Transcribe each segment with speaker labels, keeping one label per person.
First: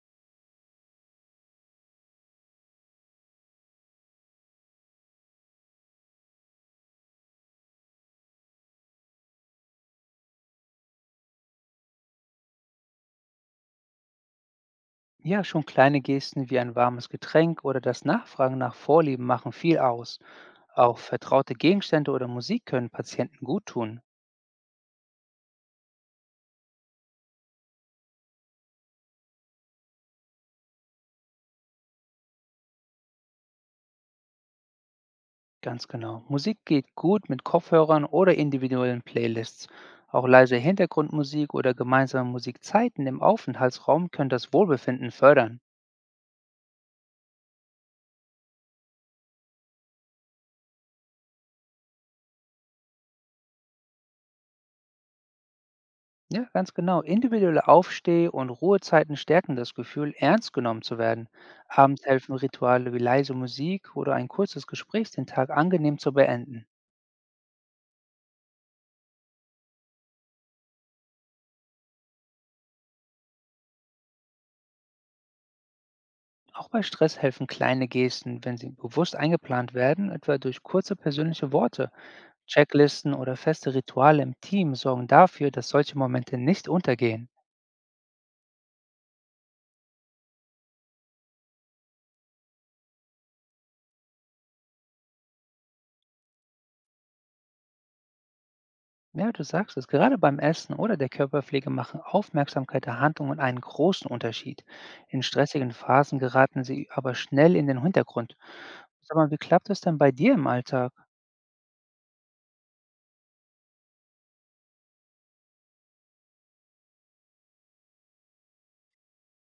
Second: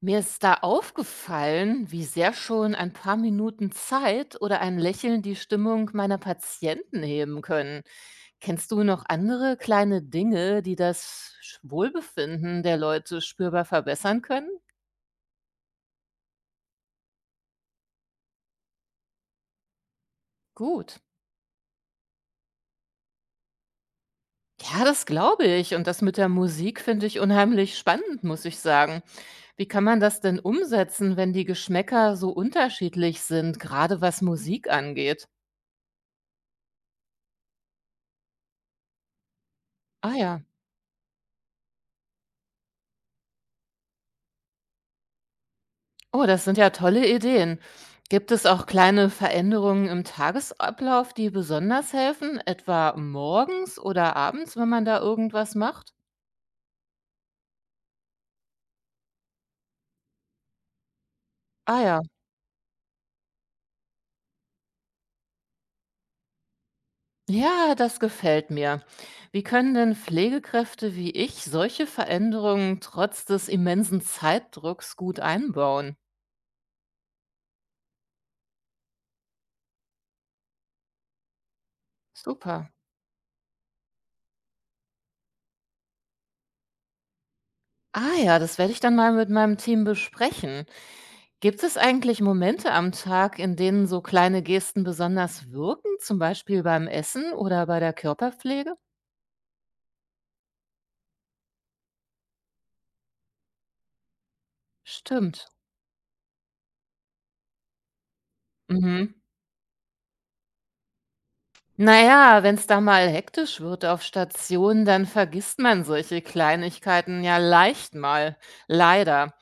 Speaker 1: Mir ist da aufgefallen, wie sehr schon ein paar Minuten Zeit oder ein Lächeln die Stimmung meiner Patienten heben können. Kennst du noch andere kleine Dinge, die das Wohlbefinden der Leute spürbar verbessern können?
Speaker 2: Ja, schon kleine Gesten wie ein warmes Getränk oder das Nachfragen nach Vorlieben machen viel aus. Auch
Speaker 1: Gut.
Speaker 2: vertraute Gegenstände oder Musik können Patienten gut tun.
Speaker 1: Ja, das glaube ich. Und das mit der Musik finde ich unheimlich spannend, muss ich sagen. Wie kann man das denn umsetzen, wenn die Geschmäcker so unterschiedlich sind, gerade was Musik angeht?
Speaker 2: Ganz genau. Musik geht gut mit Kopfhörern oder individuellen Playlists.
Speaker 1: Ah
Speaker 2: Auch
Speaker 1: ja.
Speaker 2: leise Hintergrundmusik oder gemeinsame Musikzeiten im Aufenthaltsraum können das Wohlbefinden fördern.
Speaker 1: Oh, das sind ja tolle Ideen. Gibt es auch kleine Veränderungen im Tagesablauf, die besonders helfen, etwa morgens oder abends, wenn man da irgendwas macht?
Speaker 2: Ja, ganz genau. Individuelle Aufsteh- und Ruhezeiten stärken das Gefühl, ernst genommen zu werden.
Speaker 1: Ah ja,
Speaker 2: Abends helfen Rituale wie leise Musik oder ein kurzes Gespräch, den Tag angenehm zu beenden.
Speaker 1: ja, das gefällt mir. Wie können denn Pflegekräfte wie ich solche Veränderungen trotz des immensen Zeitdrucks gut einbauen?
Speaker 2: Auch bei Stress helfen kleine Gesten, wenn sie bewusst eingeplant werden, etwa durch kurze persönliche Worte.
Speaker 1: Super.
Speaker 2: Checklisten oder feste Rituale im Team sorgen dafür, dass solche Momente nicht untergehen.
Speaker 1: Ah ja, das werde ich dann mal mit meinem Team besprechen. Gibt es eigentlich Momente am Tag, in denen so kleine Gesten besonders wirken, zum Beispiel beim Essen oder bei der Körperpflege?
Speaker 2: Ja, du sagst es, gerade beim Essen oder der Körperpflege machen Aufmerksamkeit der Handlungen einen großen Unterschied. In
Speaker 1: Stimmt.
Speaker 2: stressigen Phasen geraten sie aber schnell in den Hintergrund.
Speaker 1: Mhm.
Speaker 2: Sag mal, wie klappt das denn bei dir im Alltag?
Speaker 1: Naja, wenn es da mal hektisch wird auf Station, dann vergisst man solche Kleinigkeiten ja leicht mal. Leider.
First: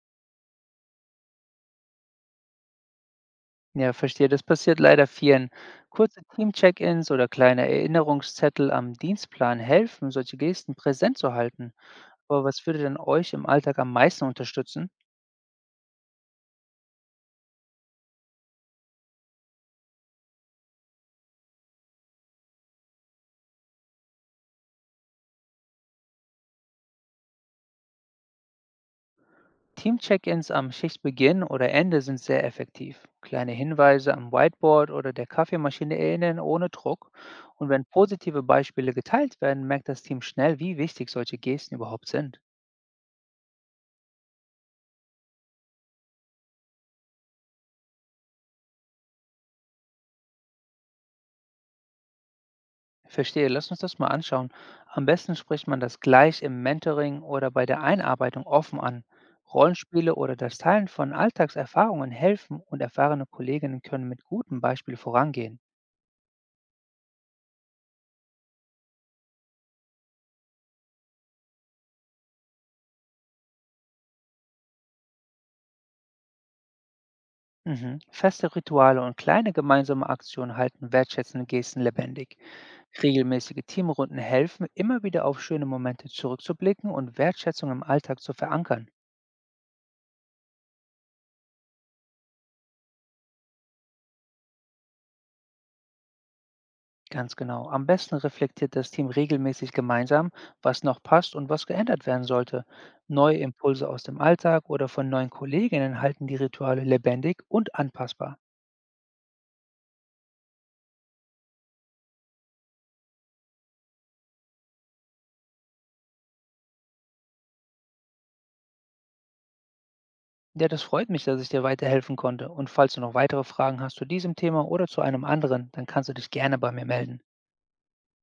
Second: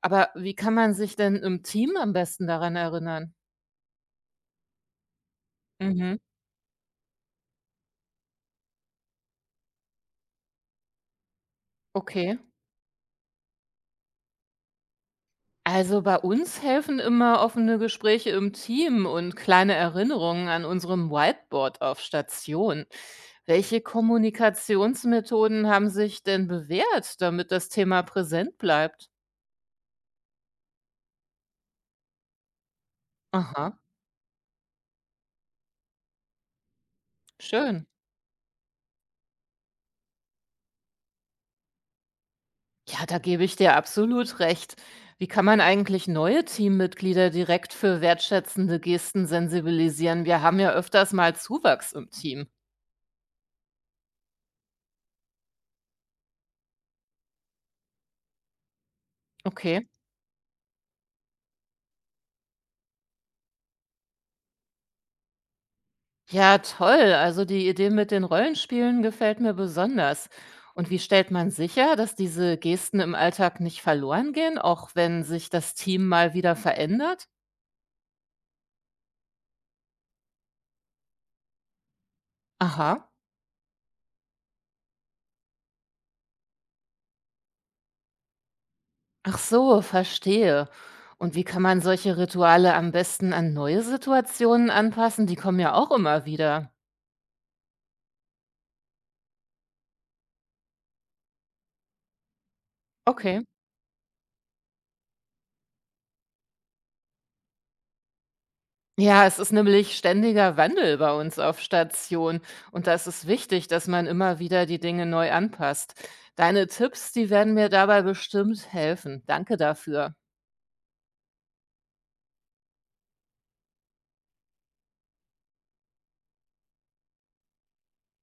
Speaker 1: Aber wie kann man sich denn im Team am besten daran erinnern?
Speaker 2: Ja, verstehe. Das passiert leider vielen.
Speaker 1: Mhm.
Speaker 2: Kurze Team-Check-ins oder kleine Erinnerungszettel am Dienstplan helfen, solche Gesten präsent zu halten.
Speaker 1: Okay.
Speaker 2: Aber was würde denn euch im Alltag am meisten unterstützen?
Speaker 1: Also bei uns helfen immer offene Gespräche im Team und kleine Erinnerungen an unserem Whiteboard auf Station. Welche Kommunikationsmethoden haben sich denn bewährt, damit das Thema präsent bleibt?
Speaker 2: Team-Check-ins am Schichtbeginn oder Ende sind sehr effektiv. Kleine
Speaker 1: Aha,
Speaker 2: Hinweise am Whiteboard oder der Kaffeemaschine erinnern ohne Druck. Und wenn
Speaker 1: schön.
Speaker 2: positive Beispiele geteilt werden, merkt das Team schnell, wie wichtig solche Gesten überhaupt sind.
Speaker 1: Ja, da gebe ich dir absolut recht. Wie kann man eigentlich neue Teammitglieder direkt für wertschätzende Gesten sensibilisieren? Wir haben ja öfters mal Zuwachs im Team.
Speaker 2: Verstehe, lass uns das mal anschauen. Am besten spricht man das gleich im Mentoring oder bei der Einarbeitung offen an.
Speaker 1: Okay.
Speaker 2: Rollenspiele oder das Teilen von Alltagserfahrungen helfen, und erfahrene Kolleginnen können mit gutem Beispiel vorangehen.
Speaker 1: Ja, toll. Also die Idee mit den Rollenspielen gefällt mir besonders. Und wie stellt man sicher, dass diese Gesten im Alltag nicht verloren gehen, auch wenn sich das Team mal wieder verändert?
Speaker 2: Mhm. Feste Rituale und kleine gemeinsame Aktionen halten wertschätzende Gesten lebendig.
Speaker 1: Aha.
Speaker 2: Regelmäßige Teamrunden helfen, immer wieder auf schöne Momente zurückzublicken und Wertschätzung im Alltag zu verankern.
Speaker 1: Ach so, verstehe. Und wie kann man solche Rituale am besten an neue Situationen anpassen? Die kommen ja auch immer wieder.
Speaker 2: Ganz genau. Am besten reflektiert das Team regelmäßig gemeinsam, was noch passt und was geändert werden sollte. Neue
Speaker 1: Okay.
Speaker 2: Impulse aus dem Alltag oder von neuen Kolleginnen halten die Rituale lebendig und anpassbar.
Speaker 1: Ja, es ist nämlich ständiger Wandel bei uns auf Station und das ist wichtig, dass man immer wieder die Dinge neu anpasst. Deine Tipps, die werden mir dabei bestimmt helfen. Danke dafür.
Speaker 2: Ja, das freut mich, dass ich dir weiterhelfen konnte. Und falls du noch weitere Fragen hast zu diesem Thema oder zu einem anderen, dann kannst du dich gerne bei mir melden.